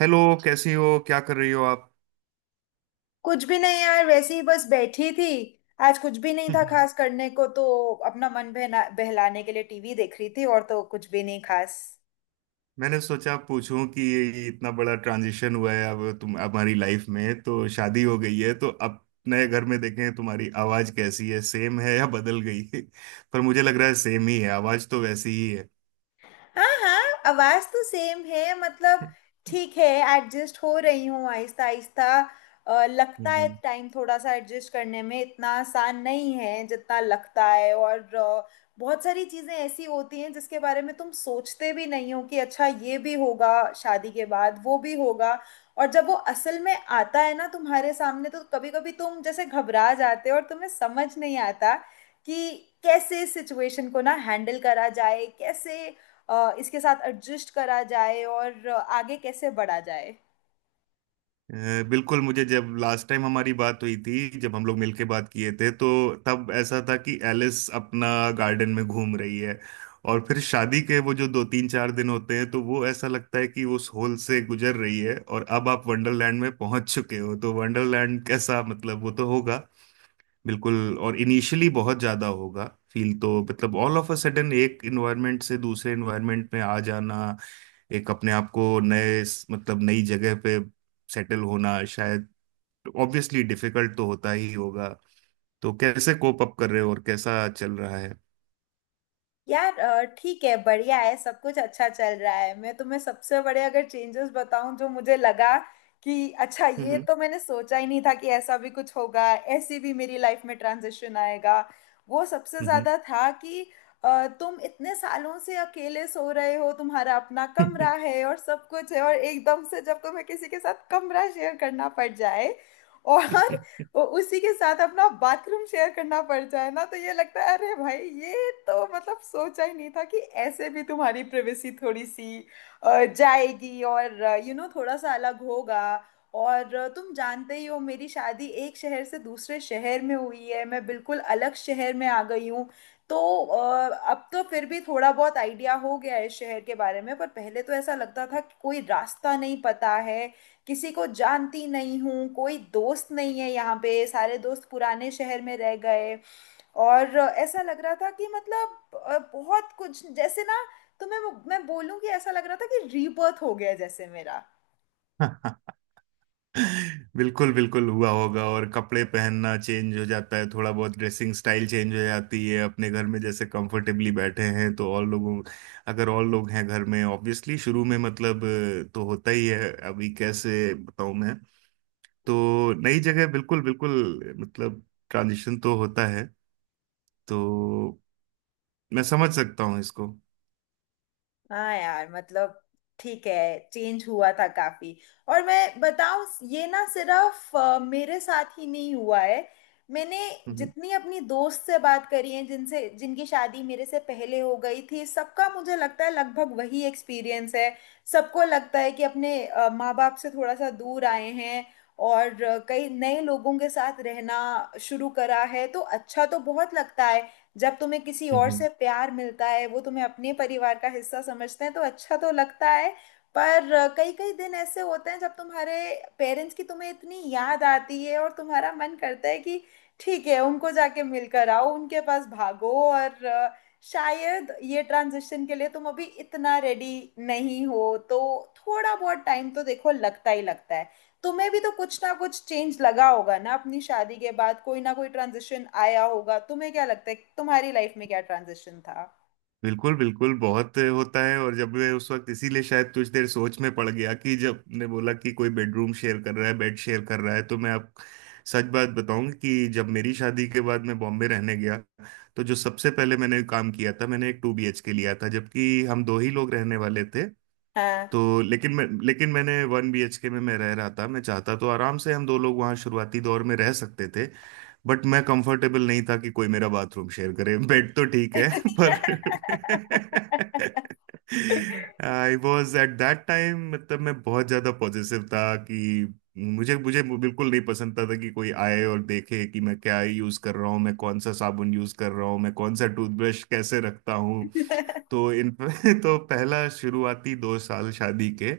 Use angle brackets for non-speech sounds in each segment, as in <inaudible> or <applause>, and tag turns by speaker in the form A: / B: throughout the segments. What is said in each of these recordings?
A: Hello. कैसी हो, क्या कर रही हो आप?
B: कुछ भी नहीं यार, वैसे ही बस बैठी थी। आज कुछ भी नहीं
A: <laughs>
B: था
A: हम्म।
B: खास करने को, तो अपना मन बहना बहलाने के लिए टीवी देख रही थी, और तो कुछ भी नहीं खास।
A: मैंने सोचा पूछूं कि ये इतना बड़ा ट्रांजिशन हुआ है, अब तुम हमारी लाइफ में, तो शादी हो गई है तो अब नए घर में देखें तुम्हारी आवाज कैसी है, सेम है या बदल गई है। <laughs> पर मुझे लग रहा है सेम ही है, आवाज तो वैसी ही
B: हाँ हाँ, आवाज तो सेम है। मतलब ठीक है, एडजस्ट हो रही हूँ आहिस्ता आहिस्ता। लगता
A: है।
B: है
A: <laughs>
B: टाइम थोड़ा सा एडजस्ट करने में इतना आसान नहीं है जितना लगता है। और बहुत सारी चीजें ऐसी होती हैं जिसके बारे में तुम सोचते भी नहीं हो कि अच्छा ये भी होगा, शादी के बाद वो भी होगा। और जब वो असल में आता है ना तुम्हारे सामने, तो कभी कभी तुम जैसे घबरा जाते हो और तुम्हें समझ नहीं आता कि कैसे सिचुएशन को ना हैंडल करा जाए, कैसे इसके साथ एडजस्ट करा जाए और आगे कैसे बढ़ा जाए।
A: बिल्कुल। मुझे जब लास्ट टाइम हमारी बात हुई थी, जब हम लोग मिलके बात किए थे, तो तब ऐसा था कि एलिस अपना गार्डन में घूम रही है, और फिर शादी के वो जो दो तीन चार दिन होते हैं तो वो ऐसा लगता है कि उस होल से गुजर रही है, और अब आप वंडरलैंड में पहुंच चुके हो, तो वंडरलैंड कैसा, मतलब वो तो होगा बिल्कुल, और इनिशियली बहुत ज्यादा होगा फील तो। मतलब ऑल ऑफ अ सडन एक इन्वायरमेंट से दूसरे इन्वायरमेंट में आ जाना, एक अपने आप को नए, मतलब नई जगह पे सेटल होना, शायद ऑब्वियसली डिफिकल्ट तो होता ही होगा। तो कैसे कोप अप कर रहे हो और कैसा चल रहा है?
B: यार ठीक है, बढ़िया है, सब कुछ अच्छा चल रहा है। मैं तुम्हें सबसे बड़े अगर चेंजेस बताऊं जो मुझे लगा कि अच्छा ये
A: हम्म
B: तो मैंने सोचा ही नहीं था कि ऐसा भी कुछ होगा, ऐसी भी मेरी लाइफ में ट्रांजिशन आएगा। वो सबसे
A: हम्म
B: ज़्यादा था कि तुम इतने सालों से अकेले सो रहे हो, तुम्हारा अपना कमरा है और सब कुछ है, और एकदम से जब तुम्हें किसी के साथ कमरा शेयर करना पड़ जाए और उसी के साथ अपना बाथरूम शेयर करना पड़ जाए ना, तो ये लगता है अरे भाई ये तो मतलब सोचा ही नहीं था कि ऐसे भी तुम्हारी प्राइवेसी थोड़ी सी जाएगी। और थोड़ा सा अलग होगा। और तुम जानते ही हो मेरी शादी एक शहर से दूसरे शहर में हुई है, मैं बिल्कुल अलग शहर में आ गई हूँ। तो अब तो फिर भी थोड़ा बहुत आइडिया हो गया है इस शहर के बारे में, पर पहले तो ऐसा लगता था कि कोई रास्ता नहीं पता है, किसी को जानती नहीं हूँ, कोई दोस्त नहीं है यहाँ पे, सारे दोस्त पुराने शहर में रह गए। और ऐसा लग रहा था कि मतलब बहुत कुछ जैसे ना, तो मैं बोलूँ कि ऐसा लग रहा था कि रीबर्थ हो गया जैसे मेरा।
A: हम्म। <laughs> बिल्कुल बिल्कुल हुआ होगा। और कपड़े पहनना चेंज हो जाता है, थोड़ा बहुत ड्रेसिंग स्टाइल चेंज हो जाती है, अपने घर में जैसे कंफर्टेबली बैठे हैं तो और लोगों, अगर और लोग हैं घर में ऑब्वियसली शुरू में, मतलब तो होता ही है। अभी कैसे बताऊं मैं, तो नई जगह बिल्कुल बिल्कुल, मतलब ट्रांजिशन तो होता है, तो मैं समझ सकता हूँ इसको।
B: हाँ यार मतलब ठीक है, चेंज हुआ था काफी। और मैं बताऊं, ये ना सिर्फ मेरे साथ ही नहीं हुआ है। मैंने
A: हम्म
B: जितनी अपनी दोस्त से बात करी है जिनसे जिनकी शादी मेरे से पहले हो गई थी, सबका मुझे लगता है लगभग वही एक्सपीरियंस है। सबको लगता है कि अपने माँ बाप से थोड़ा सा दूर आए हैं, और कई नए लोगों के साथ रहना शुरू करा है, तो अच्छा तो बहुत लगता है। जब तुम्हें किसी और
A: हम्म।
B: से प्यार मिलता है, वो तुम्हें अपने परिवार का हिस्सा समझते हैं, तो अच्छा तो लगता है। पर कई कई दिन ऐसे होते हैं जब तुम्हारे पेरेंट्स की तुम्हें इतनी याद आती है और तुम्हारा मन करता है कि ठीक है उनको जाके मिलकर आओ, उनके पास भागो। और शायद ये ट्रांजिशन के लिए तुम अभी इतना रेडी नहीं हो, तो थोड़ा बहुत टाइम तो देखो लगता ही लगता है। तुम्हें भी तो कुछ ना कुछ चेंज लगा होगा ना अपनी शादी के बाद, कोई ना कोई ट्रांजिशन आया होगा। तुम्हें क्या लगता है कि तुम्हारी लाइफ में क्या ट्रांजिशन था?
A: बिल्कुल बिल्कुल बहुत होता है। और जब मैं उस वक्त इसीलिए शायद कुछ देर सोच में पड़ गया कि जब ने बोला कि कोई बेडरूम शेयर कर रहा है, बेड शेयर कर रहा है, तो मैं आप सच बात बताऊं कि जब मेरी शादी के बाद मैं बॉम्बे रहने गया तो जो सबसे पहले मैंने काम किया था, मैंने एक टू बीएचके लिया था जबकि हम दो ही लोग रहने वाले थे।
B: हाँ
A: तो लेकिन मैंने वन बीएचके में मैं रह रहा था, मैं चाहता तो आराम से हम दो लोग वहाँ शुरुआती दौर में रह सकते थे। बट मैं कंफर्टेबल नहीं था कि कोई मेरा बाथरूम शेयर करे, बेड तो ठीक है। <laughs> पर
B: <laughs>
A: आई वॉज एट दैट टाइम, मतलब मैं बहुत ज्यादा पॉजिटिव था कि मुझे मुझे बिल्कुल नहीं पसंद था कि कोई आए और देखे कि मैं क्या यूज कर रहा हूँ, मैं कौन सा साबुन यूज कर रहा हूँ, मैं कौन सा टूथब्रश कैसे रखता हूँ। तो इन <laughs> तो पहला शुरुआती 2 साल शादी के,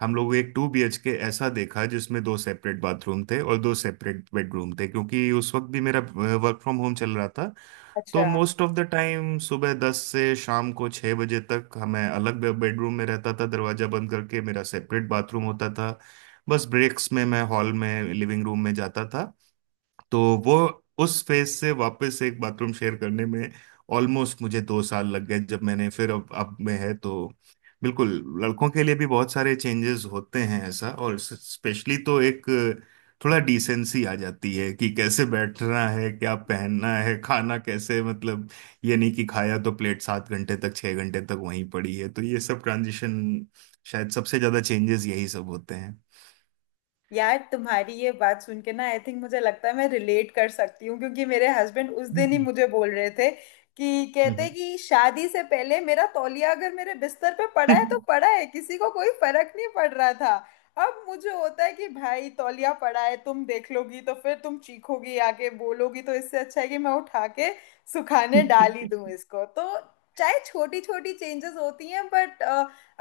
A: हम लोग एक टू बीएचके ऐसा देखा जिसमें दो सेपरेट बाथरूम थे और दो सेपरेट बेडरूम थे। क्योंकि उस वक्त भी मेरा वर्क फ्रॉम होम चल रहा था,
B: अच्छा।
A: तो मोस्ट ऑफ द टाइम सुबह दस से शाम को छः बजे तक हमें अलग बेडरूम में रहता था, दरवाजा बंद करके मेरा सेपरेट बाथरूम होता था। बस ब्रेक्स में मैं हॉल में, लिविंग रूम में जाता था। तो वो उस फेज से वापस एक बाथरूम शेयर करने में ऑलमोस्ट मुझे 2 साल लग गए जब मैंने फिर अब में है तो बिल्कुल। लड़कों के लिए भी बहुत सारे चेंजेस होते हैं ऐसा, और स्पेशली तो एक थोड़ा डिसेंसी आ जाती है कि कैसे बैठना है, क्या पहनना है, खाना कैसे, मतलब ये नहीं कि खाया तो प्लेट 7 घंटे तक 6 घंटे तक वहीं पड़ी है। तो ये सब ट्रांजिशन शायद सबसे ज्यादा चेंजेस यही सब होते हैं।
B: यार तुम्हारी ये बात सुन के ना, आई थिंक मुझे लगता है मैं रिलेट कर सकती हूँ क्योंकि मेरे हस्बैंड उस दिन ही
A: हम्म
B: मुझे बोल रहे थे, कि कहते
A: हम्म।
B: कि शादी से पहले मेरा तौलिया अगर मेरे बिस्तर पे पड़ा है तो
A: <laughs>
B: पड़ा है, किसी को कोई फर्क नहीं पड़ रहा था। अब मुझे होता है कि भाई तौलिया पड़ा है, तुम देख लोगी तो फिर तुम चीखोगी आके बोलोगी, तो इससे अच्छा है कि मैं उठा के सुखाने डाल ही दूं इसको। तो चाहे छोटी छोटी चेंजेस होती हैं, बट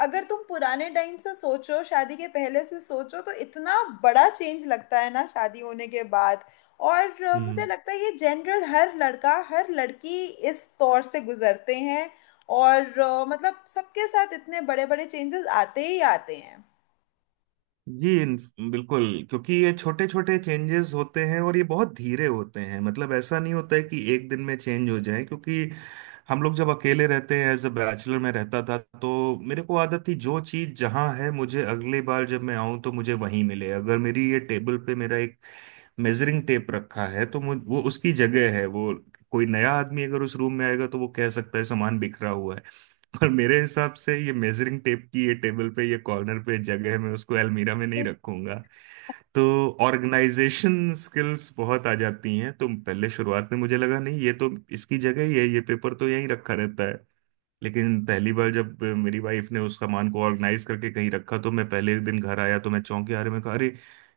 B: अगर तुम पुराने टाइम से सोचो, शादी के पहले से सोचो, तो इतना बड़ा चेंज लगता है ना शादी होने के बाद। और मुझे
A: हम्म,
B: लगता है ये जनरल, हर लड़का हर लड़की इस दौर से गुजरते हैं। और मतलब सबके साथ इतने बड़े बड़े चेंजेस आते ही आते हैं।
A: जी बिल्कुल। क्योंकि ये छोटे छोटे चेंजेस होते हैं और ये बहुत धीरे होते हैं, मतलब ऐसा नहीं होता है कि एक दिन में चेंज हो जाए, क्योंकि हम लोग जब अकेले रहते हैं, एज अ बैचलर में रहता था तो मेरे को आदत थी जो चीज़ जहाँ है, मुझे अगली बार जब मैं आऊँ तो मुझे वहीं मिले। अगर मेरी ये टेबल पे मेरा एक मेजरिंग टेप रखा है तो मुझ वो उसकी जगह है वो। कोई नया आदमी अगर उस रूम में आएगा तो वो कह सकता है सामान बिखरा हुआ है, पर मेरे हिसाब से ये मेजरिंग टेप की ये टेबल पे ये कॉर्नर पे जगह है, मैं उसको अलमीरा में नहीं रखूंगा। तो ऑर्गेनाइजेशन स्किल्स बहुत आ जाती हैं, तो पहले शुरुआत में मुझे लगा नहीं ये तो इसकी जगह ही है, ये पेपर तो यहीं रखा रहता है। लेकिन पहली बार जब मेरी वाइफ ने उस सामान को ऑर्गेनाइज करके कहीं रखा तो मैं पहले दिन घर आया तो मैं चौंक गया, अरे मैं कहा अरे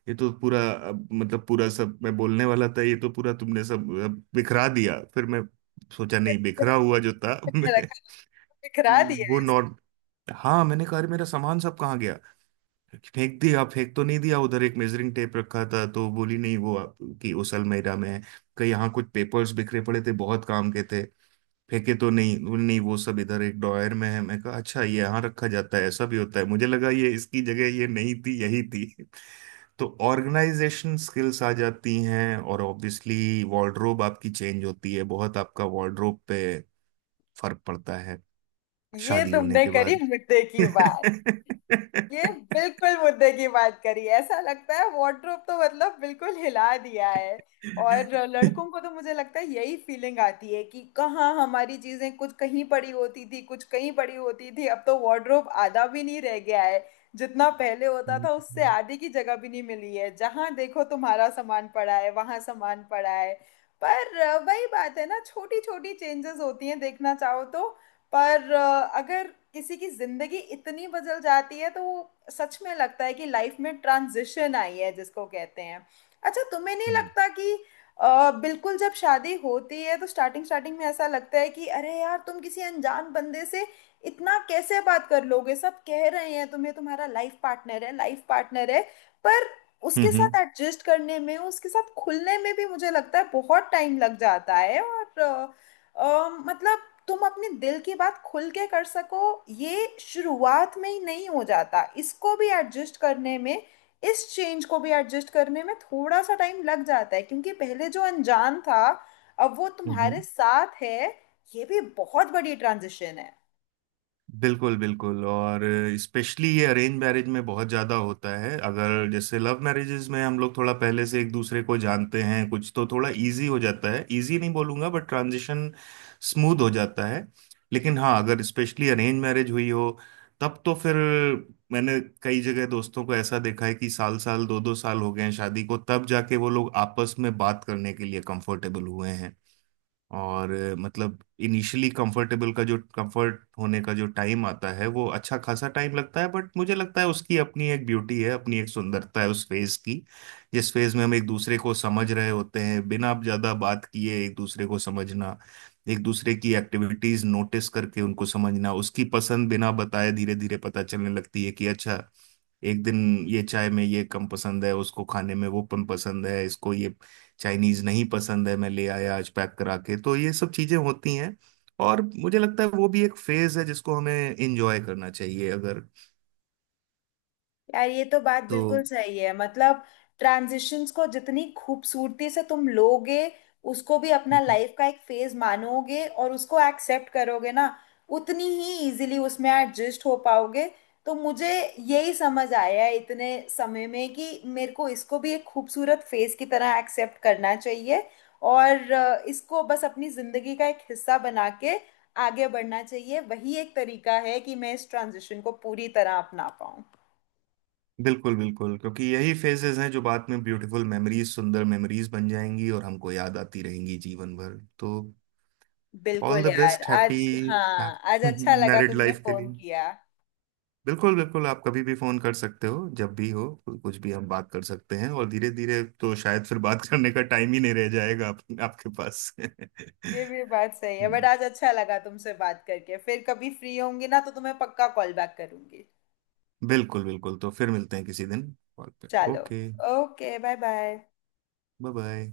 A: ये तो पूरा अब, मतलब पूरा सब मैं बोलने वाला था ये तो पूरा तुमने सब अब बिखरा दिया, फिर मैं सोचा नहीं बिखरा
B: <laughs>
A: हुआ जो था। <laughs> मैं
B: बिखरा दिया
A: वो
B: इस-
A: नॉर हाँ मैंने कहा अरे मेरा सामान सब कहाँ गया? फेंक दिया? फेंक तो नहीं दिया, उधर एक मेजरिंग टेप रखा था तो बोली नहीं वो आपकी उस अलमीरा में है, कहीं यहाँ कुछ पेपर्स बिखरे पड़े थे बहुत काम के थे, फेंके तो नहीं? बोली, नहीं वो सब इधर एक ड्रॉयर में है। मैं कहा अच्छा ये यहाँ रखा जाता है, ऐसा भी होता है, मुझे लगा ये इसकी जगह ये नहीं थी यही थी। तो ऑर्गेनाइजेशन स्किल्स आ जाती हैं और ऑब्वियसली वार्डरोब आपकी चेंज होती है, बहुत आपका वार्डरोब पे फर्क पड़ता है
B: ये
A: शादी होने
B: तुमने
A: के।
B: करी
A: हम्म
B: मुद्दे की बात। ये बिल्कुल मुद्दे की बात करी। ऐसा लगता है वार्डरोब तो मतलब बिल्कुल हिला दिया है। और लड़कों को तो मुझे लगता है यही फीलिंग आती है कि कहाँ हमारी चीजें, कुछ कहीं पड़ी होती थी कुछ कहीं पड़ी होती थी, अब तो वार्डरोब आधा भी नहीं रह गया है। जितना पहले होता था उससे
A: हम्म
B: आधी की जगह भी नहीं मिली है, जहां देखो तुम्हारा सामान पड़ा है वहां सामान पड़ा है। पर वही बात है ना, छोटी छोटी चेंजेस होती हैं देखना चाहो तो। पर अगर किसी की जिंदगी इतनी बदल जाती है तो वो सच में लगता है कि लाइफ में ट्रांजिशन आई है जिसको कहते हैं। अच्छा तुम्हें नहीं लगता कि बिल्कुल जब शादी होती है तो स्टार्टिंग स्टार्टिंग में ऐसा लगता है कि अरे यार तुम किसी अनजान बंदे से इतना कैसे बात कर लोगे, सब कह रहे हैं तुम्हें तुम्हारा लाइफ पार्टनर है लाइफ पार्टनर है। पर उसके साथ
A: हम्म,
B: एडजस्ट करने में, उसके साथ खुलने में भी मुझे लगता है बहुत टाइम लग जाता है। और मतलब तुम अपने दिल की बात खुल के कर सको, ये शुरुआत में ही नहीं हो जाता, इसको भी एडजस्ट करने में, इस चेंज को भी एडजस्ट करने में थोड़ा सा टाइम लग जाता है क्योंकि पहले जो अनजान था अब वो
A: हम्म,
B: तुम्हारे साथ है। ये भी बहुत बड़ी ट्रांजिशन है।
A: बिल्कुल बिल्कुल। और स्पेशली ये अरेंज मैरिज में बहुत ज़्यादा होता है, अगर जैसे लव मैरिजेज में हम लोग थोड़ा पहले से एक दूसरे को जानते हैं, कुछ तो थोड़ा इजी हो जाता है, इजी नहीं बोलूँगा बट ट्रांजिशन स्मूथ हो जाता है। लेकिन हाँ अगर स्पेशली अरेंज मैरिज हुई हो तब तो फिर मैंने कई जगह दोस्तों को ऐसा देखा है कि साल साल दो दो साल हो गए हैं शादी को तब जाके वो लोग आपस में बात करने के लिए कंफर्टेबल हुए हैं। और मतलब इनिशियली कंफर्टेबल का जो कंफर्ट होने का जो टाइम आता है वो अच्छा खासा टाइम लगता है। बट मुझे लगता है उसकी अपनी एक ब्यूटी है, अपनी एक सुंदरता है उस फेज की, जिस फेज में हम एक दूसरे को समझ रहे होते हैं, बिना ज्यादा बात किए एक दूसरे को समझना, एक दूसरे की एक्टिविटीज नोटिस करके उनको समझना, उसकी पसंद बिना बताए धीरे धीरे पता चलने लगती है कि अच्छा एक दिन ये चाय में ये कम पसंद है, उसको खाने में वो कम पसंद है, इसको ये चाइनीज नहीं पसंद है मैं ले आया आज पैक करा के। तो ये सब चीजें होती हैं और मुझे लगता है वो भी एक फेज है जिसको हमें एंजॉय करना चाहिए, अगर
B: यार ये तो बात
A: तो।
B: बिल्कुल सही है मतलब, ट्रांजिशंस को जितनी खूबसूरती से तुम लोगे, उसको भी अपना
A: हम्म,
B: लाइफ का एक फेज मानोगे और उसको एक्सेप्ट करोगे ना, उतनी ही इजीली उसमें एडजस्ट हो पाओगे। तो मुझे यही समझ आया है इतने समय में कि मेरे को इसको भी एक खूबसूरत फेज की तरह एक्सेप्ट करना चाहिए। और इसको बस अपनी जिंदगी का एक हिस्सा बना के आगे बढ़ना चाहिए, वही एक तरीका है कि मैं इस ट्रांजिशन को पूरी तरह अपना पाऊँ।
A: बिल्कुल बिल्कुल, क्योंकि यही फेजेस हैं जो बाद में ब्यूटीफुल मेमोरीज सुंदर मेमोरीज बन जाएंगी और हमको याद आती रहेंगी जीवन भर तो। ऑल
B: बिल्कुल
A: द
B: यार,
A: बेस्ट, हैप्पी
B: आज हाँ आज अच्छा लगा
A: मैरिड
B: तुमने
A: लाइफ <laughs> के
B: फोन
A: लिए।
B: किया।
A: बिल्कुल बिल्कुल, आप कभी भी फोन कर सकते हो जब भी हो, कुछ भी हम बात कर सकते हैं, और धीरे धीरे तो शायद फिर बात करने का टाइम ही नहीं रह जाएगा आपके पास। <laughs>
B: ये भी बात सही है
A: हम्म,
B: बट आज अच्छा लगा तुमसे बात करके। फिर कभी फ्री होंगी ना तो तुम्हें पक्का कॉल बैक करूंगी।
A: बिल्कुल बिल्कुल। तो फिर मिलते हैं किसी दिन कॉल पे।
B: चलो,
A: okay,
B: okay, bye bye.
A: Bye bye.